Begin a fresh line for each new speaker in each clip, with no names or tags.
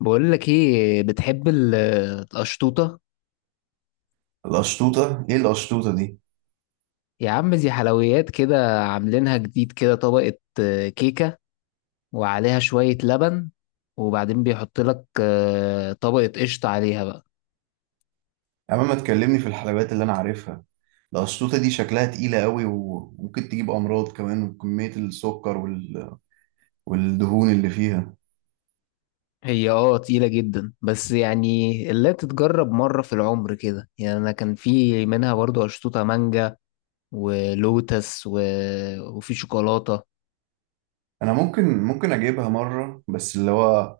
بقول لك ايه، بتحب القشطوطه؟
القشطوطة؟ ايه القشطوطة دي؟
يا عم، دي حلويات كده عاملينها جديد، كده طبقه، كيكه، وعليها شويه لبن، وبعدين بيحط لك طبقه قشطه عليها بقى.
يا عم ما تكلمني في الحلويات اللي انا عارفها. القشطوطة دي شكلها تقيلة قوي وممكن تجيب امراض كمان، وكمية السكر وال... والدهون اللي فيها.
هي تقيله جدا، بس يعني اللي تتجرب مره في العمر كده، يعني انا كان في منها برضو قشطوطه مانجا، ولوتس وفي شوكولاته.
انا ممكن اجيبها مرة، بس اللي هو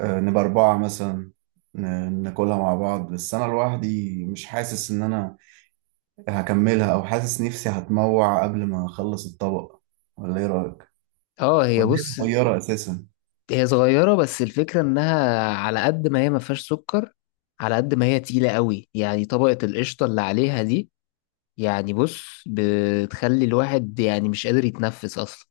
نبقى اربعة مثلا، ناكلها مع بعض. بس انا لوحدي مش حاسس ان انا هكملها، او حاسس نفسي هتموع قبل ما اخلص الطبق. ولا ايه رأيك؟
اه، هي
ولا هي
بص،
صغيرة اساسا؟
هي صغيرة، بس الفكرة انها على قد ما هي ما فيهاش سكر، على قد ما هي تقيلة قوي، يعني طبقة القشطة اللي عليها دي، يعني بص، بتخلي الواحد يعني مش قادر يتنفس اصلا.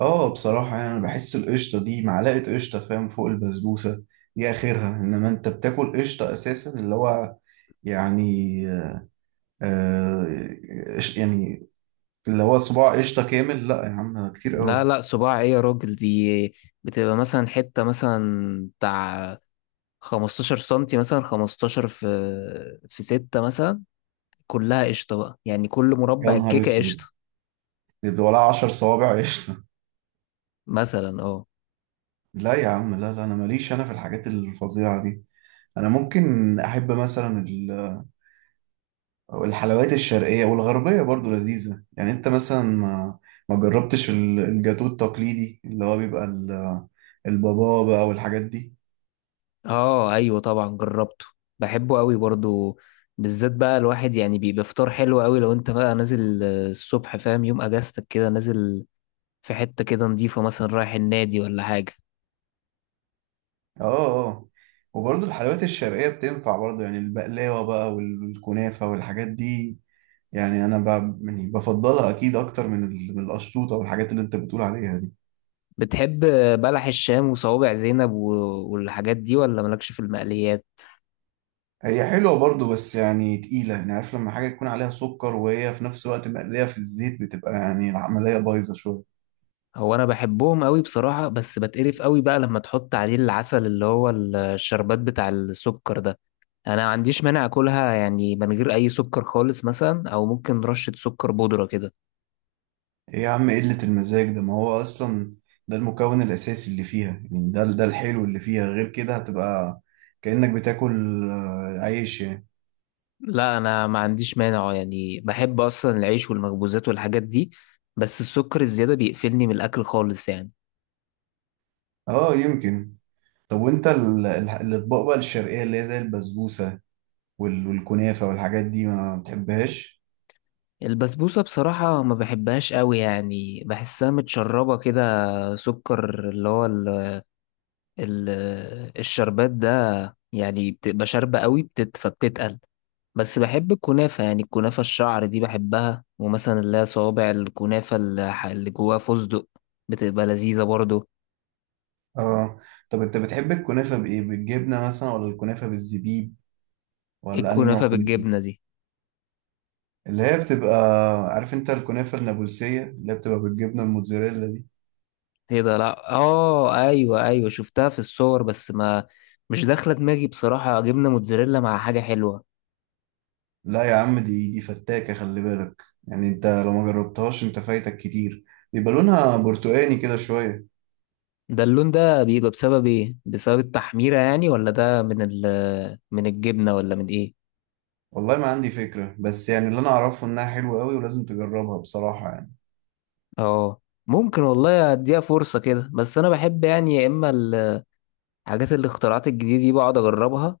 اه، بصراحة يعني انا بحس القشطة دي معلقة قشطة، فاهم، فوق البسبوسة دي اخرها. انما انت بتاكل قشطة اساسا، اللي هو يعني، آه يعني اللي هو صباع قشطة كامل. لا يا عم، كتير
لا
قوي.
لا، صباع ايه يا راجل؟ دي بتبقى مثلا حتة مثلا بتاع 15 سنتي، مثلا 15 في 6 مثلا، كلها قشطة بقى، يعني كل
يا
مربع
نهار
الكيكة
اسود!
قشطة.
يبقى ولا عشر صوابع قشطة؟
مثلا، اه.
لا يا عم، لا لا، انا ماليش انا في الحاجات الفظيعة دي. انا ممكن احب مثلا، والحلويات الشرقية والغربية برضو لذيذة. يعني انت مثلا ما جربتش الجاتو التقليدي، اللي هو بيبقى البابا بقى والحاجات دي.
اه، ايوه، طبعا جربته. بحبه قوي برضو. بالذات بقى الواحد يعني بيبقى فطار حلو قوي لو انت بقى نازل الصبح، فاهم، يوم اجازتك كده نازل في حتة كده نضيفة، مثلا رايح النادي ولا حاجة.
اه، اه، آه. وبرضو الحلويات الشرقية بتنفع برضو، يعني البقلاوة بقى والكنافة والحاجات دي. يعني انا يعني بفضلها اكيد اكتر من من القشطوطة والحاجات اللي انت بتقول عليها دي.
بتحب بلح الشام وصوابع زينب والحاجات دي، ولا مالكش في المقليات؟
هي حلوة برضو، بس يعني تقيلة. يعني عارف، لما حاجة يكون عليها سكر وهي في نفس الوقت مقلية في الزيت، بتبقى يعني العملية بايظة شوية.
هو انا بحبهم قوي بصراحة، بس بتقرف قوي بقى لما تحط عليه العسل اللي هو الشربات بتاع السكر ده. انا ما عنديش مانع اكلها يعني من غير اي سكر خالص مثلا، او ممكن رشة سكر بودرة كده.
ايه يا عم إيه قلة المزاج ده؟ ما هو اصلا ده المكون الاساسي اللي فيها، يعني ده ده الحلو اللي فيها. غير كده هتبقى كأنك بتاكل عيش يعني.
لا، انا ما عنديش مانع، يعني بحب اصلا العيش والمخبوزات والحاجات دي. بس السكر الزيادة بيقفلني من الاكل خالص يعني.
اه يمكن. طب وانت الاطباق بقى الشرقية اللي هي زي البسبوسة والكنافة والحاجات دي، ما بتحبهاش؟
البسبوسة بصراحة ما بحبهاش قوي، يعني بحسها متشربة كده، سكر، اللي هو ال ال الشربات ده، يعني بتبقى شاربة قوي، فبتتقل. بس بحب الكنافة، يعني الكنافة الشعر دي بحبها، ومثلا اللي هي صوابع الكنافة اللي جواها فستق، بتبقى لذيذة برضو.
اه. طب انت بتحب الكنافة بايه؟ بالجبنة مثلا ولا الكنافة بالزبيب؟ ولا انهي نوع
الكنافة
كنافة؟
بالجبنة دي.
اللي هي بتبقى، عارف انت الكنافة النابلسية اللي هي بتبقى بالجبنة الموتزاريلا دي؟
ايه ده؟ لا، اه، ايوه ايوه، شفتها في الصور، بس ما مش داخله دماغي بصراحه، جبنه موتزاريلا مع حاجه حلوه.
لا يا عم، دي فتاكة، خلي بالك. يعني انت لو ما جربتهاش انت فايتك كتير. بيبقى لونها برتقاني كده شوية.
ده اللون ده بيبقى بسبب ايه؟ بسبب التحميره يعني، ولا ده من الجبنه، ولا من ايه؟
والله ما عندي فكرة، بس يعني اللي انا اعرفه انها حلوة قوي ولازم تجربها بصراحة يعني.
اه، ممكن والله اديها فرصه كده، بس انا بحب يعني، يا اما الحاجات الاختراعات الجديده دي بقعد اجربها،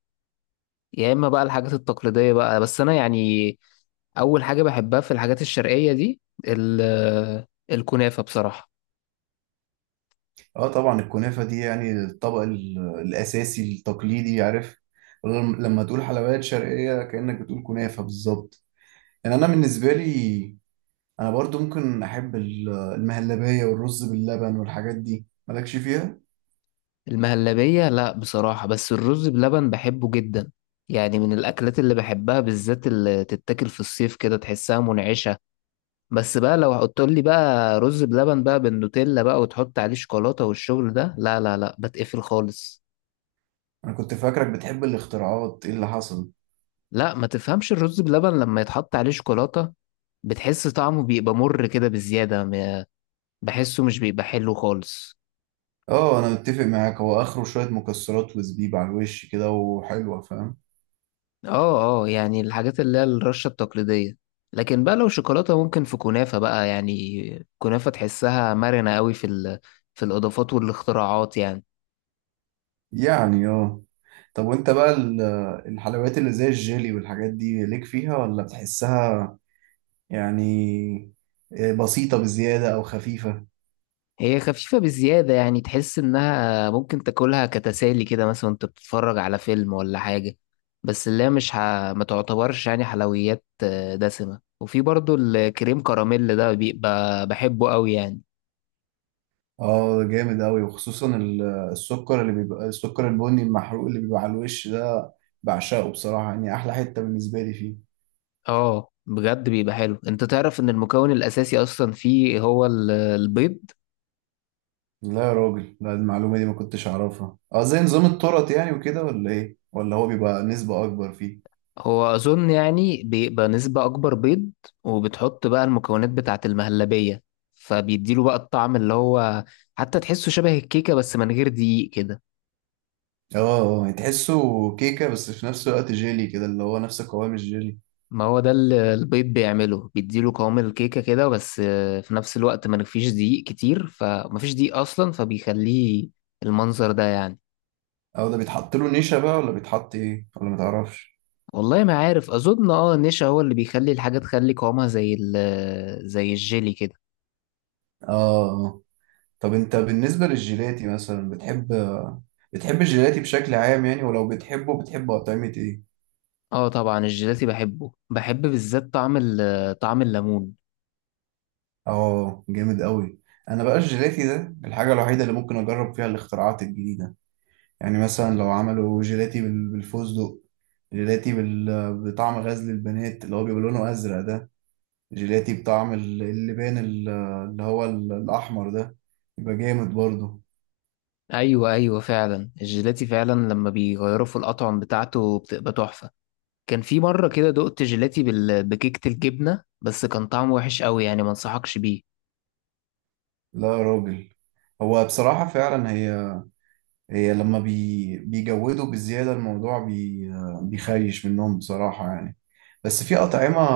يا اما بقى الحاجات التقليديه بقى، بس انا يعني اول حاجه بحبها في الحاجات الشرقيه دي ال- الكنافه بصراحه.
اه طبعا الكنافة دي يعني الطبق الاساسي التقليدي، عارف. لما تقول حلويات شرقية كأنك بتقول كنافة بالظبط. يعني انا بالنسبة لي، انا برضو ممكن احب المهلبية والرز باللبن والحاجات دي. مالكش فيها؟
المهلبية لا بصراحة، بس الرز بلبن بحبه جدا، يعني من الأكلات اللي بحبها، بالذات اللي تتاكل في الصيف كده تحسها منعشة. بس بقى لو هتقولي بقى رز بلبن بقى بالنوتيلا بقى وتحط عليه شوكولاتة والشغل ده، لا لا لا، بتقفل خالص.
انا كنت فاكرك بتحب الاختراعات، ايه اللي حصل؟
لا، ما تفهمش، الرز بلبن لما يتحط عليه شوكولاتة بتحس طعمه بيبقى مر كده بزيادة بحسه مش بيبقى حلو خالص.
اه انا متفق معاك. هو اخره شوية مكسرات وزبيب على الوش كده وحلوة، فاهم.
اه اه، يعني الحاجات اللي هي الرشة التقليدية. لكن بقى لو شوكولاتة ممكن في كنافة بقى، يعني كنافة تحسها مرنة قوي في في الإضافات والاختراعات يعني.
يعني اه. طب وانت بقى الحلويات اللي زي الجيلي والحاجات دي، ليك فيها ولا بتحسها يعني بسيطة بزيادة او خفيفة؟
هي خفيفة بزيادة، يعني تحس إنها ممكن تاكلها كتسالي كده، مثلا وأنت بتتفرج على فيلم ولا حاجة، بس اللي هي مش ما تعتبرش يعني حلويات دسمة، وفي برضو الكريم كراميل ده بيبقى بحبه قوي يعني.
اه جامد اوي، وخصوصا السكر اللي بيبقى، السكر البني المحروق اللي بيبقى على الوش ده، بعشقه بصراحة. يعني احلى حتة بالنسبة لي فيه.
اه، بجد بيبقى حلو، انت تعرف ان المكون الاساسي اصلا فيه هو البيض؟
لا يا راجل، لا، المعلومة دي ما كنتش اعرفها. اه زي نظام الطرط يعني وكده ولا ايه؟ ولا هو بيبقى نسبة اكبر فيه؟
هو أظن يعني بيبقى نسبة أكبر بيض، وبتحط بقى المكونات بتاعة المهلبية، فبيديله بقى الطعم اللي هو، حتى تحسه شبه الكيكة بس من غير دقيق كده.
اه اه، يعني تحسه كيكة بس في نفس الوقت جيلي كده، اللي هو نفس قوام الجيلي.
ما هو ده اللي البيض بيعمله، بيديله قوام الكيكة كده، بس في نفس الوقت ما فيش دقيق كتير، فما فيش دقيق أصلا، فبيخليه المنظر ده يعني.
او ده بيتحط له نشا بقى، ولا بيتحط ايه، ولا متعرفش؟
والله ما عارف، أظن اه النشا هو اللي بيخلي الحاجة تخلي قوامها زي الجيلي كده.
اه اه. طب انت بالنسبة للجيلاتي مثلا، بتحب بتحب الجيلاتي بشكل عام يعني؟ ولو بتحبه بتحب اطعمة ايه؟
اه، طبعا الجيلاتي بحبه، بحب بالذات طعم الليمون.
اه جامد قوي. انا بقى الجيلاتي ده الحاجة الوحيدة اللي ممكن اجرب فيها الاختراعات الجديدة. يعني مثلا لو عملوا جيلاتي بالفستق، جيلاتي بطعم غزل البنات اللي هو بيبقى لونه ازرق ده، جيلاتي بطعم اللبان اللي هو الأحمر ده، يبقى جامد برضه.
ايوه ايوه، فعلا الجيلاتي فعلا لما بيغيروا في الاطعم بتاعته بتبقى تحفه. كان في مره كده دقت جيلاتي بكيكه الجبنه، بس كان طعمه وحش قوي يعني، ما انصحكش بيه.
لا يا راجل، هو بصراحة فعلا هي، هي لما بيجودوا بزيادة الموضوع، بيخيش منهم بصراحة يعني. بس في أطعمة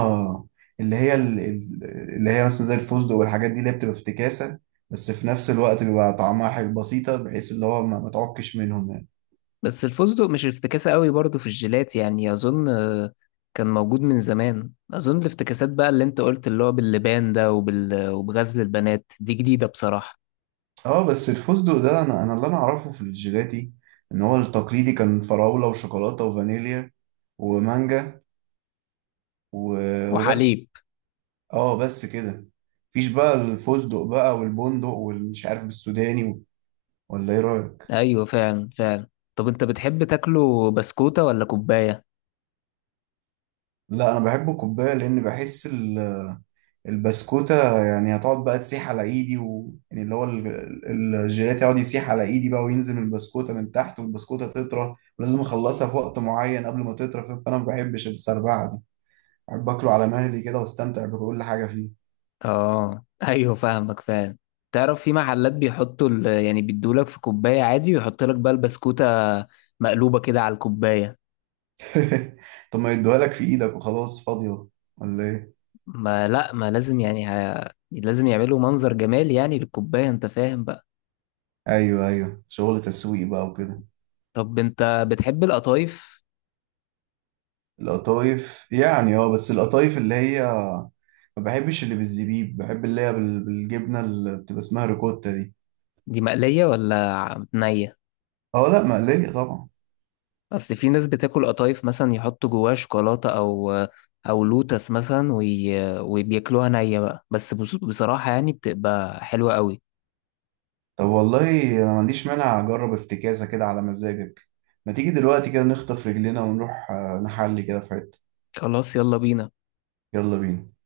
اللي هي اللي هي مثلا زي الفستق والحاجات دي، اللي هي بتبقى افتكاسة، بس في نفس الوقت بيبقى طعمها حلو بسيطة، بحيث اللي هو ما تعكش منهم يعني.
بس الفستق مش افتكاسه قوي برضه في الجيلاتي، يعني اظن كان موجود من زمان، اظن الافتكاسات بقى اللي انت قلت اللي هو باللبان ده وبغزل البنات دي جديده بصراحه.
اه بس الفستق ده، انا اللي انا اعرفه في الجيلاتي ان هو التقليدي كان فراولة وشوكولاتة وفانيليا ومانجا وبس.
وحليب.
اه بس كده. مفيش بقى الفستق بقى والبندق والمش عارف السوداني ولا ايه رأيك؟
ايوه، فعلا فعلا. طب انت بتحب تاكله بسكوته ولا كوبايه؟
لا انا بحبه كوباية، لان بحس البسكوتة يعني هتقعد بقى تسيح على ايدي و... يعني اللي هو الجيلاتي يقعد يسيح على ايدي بقى وينزل من البسكوتة من تحت، والبسكوتة تطرى، ولازم اخلصها في وقت معين قبل ما تطرى، فانا ما بحبش السربعة دي. أحب أكله على مهلي كده وأستمتع بكل حاجة فيه.
اه، ايوه، فاهمك فعلا. تعرف في محلات بيحطوا يعني بيدولك في كوباية عادي، ويحط لك بقى البسكوتة مقلوبة كده على الكوباية.
طب ما يدوها لك في إيدك وخلاص، فاضية ولا إيه؟
ما لا، ما لازم يعني لازم يعملوا منظر جمالي يعني للكوباية، انت فاهم بقى؟
أيوه أيوه، شغل تسويق بقى وكده.
طب انت بتحب القطايف؟
القطايف يعني اه، بس القطايف اللي هي، ما بحبش اللي بالزبيب، بحب اللي هي بالجبنة اللي بتبقى اسمها ريكوتا دي.
دي مقلية ولا نية؟
اه لا، مقلية طبعا.
اصل في ناس بتاكل قطايف، مثلا يحطوا جواها شوكولاتة او لوتس مثلا وبياكلوها نية بقى، بس بصراحة يعني بتبقى حلوة قوي.
طب والله أنا ما عنديش مانع أجرب افتكاسة كده على مزاجك. ما تيجي دلوقتي كده نخطف رجلنا ونروح نحلي كده في حتة.
خلاص، يلا بينا.
يلا بينا.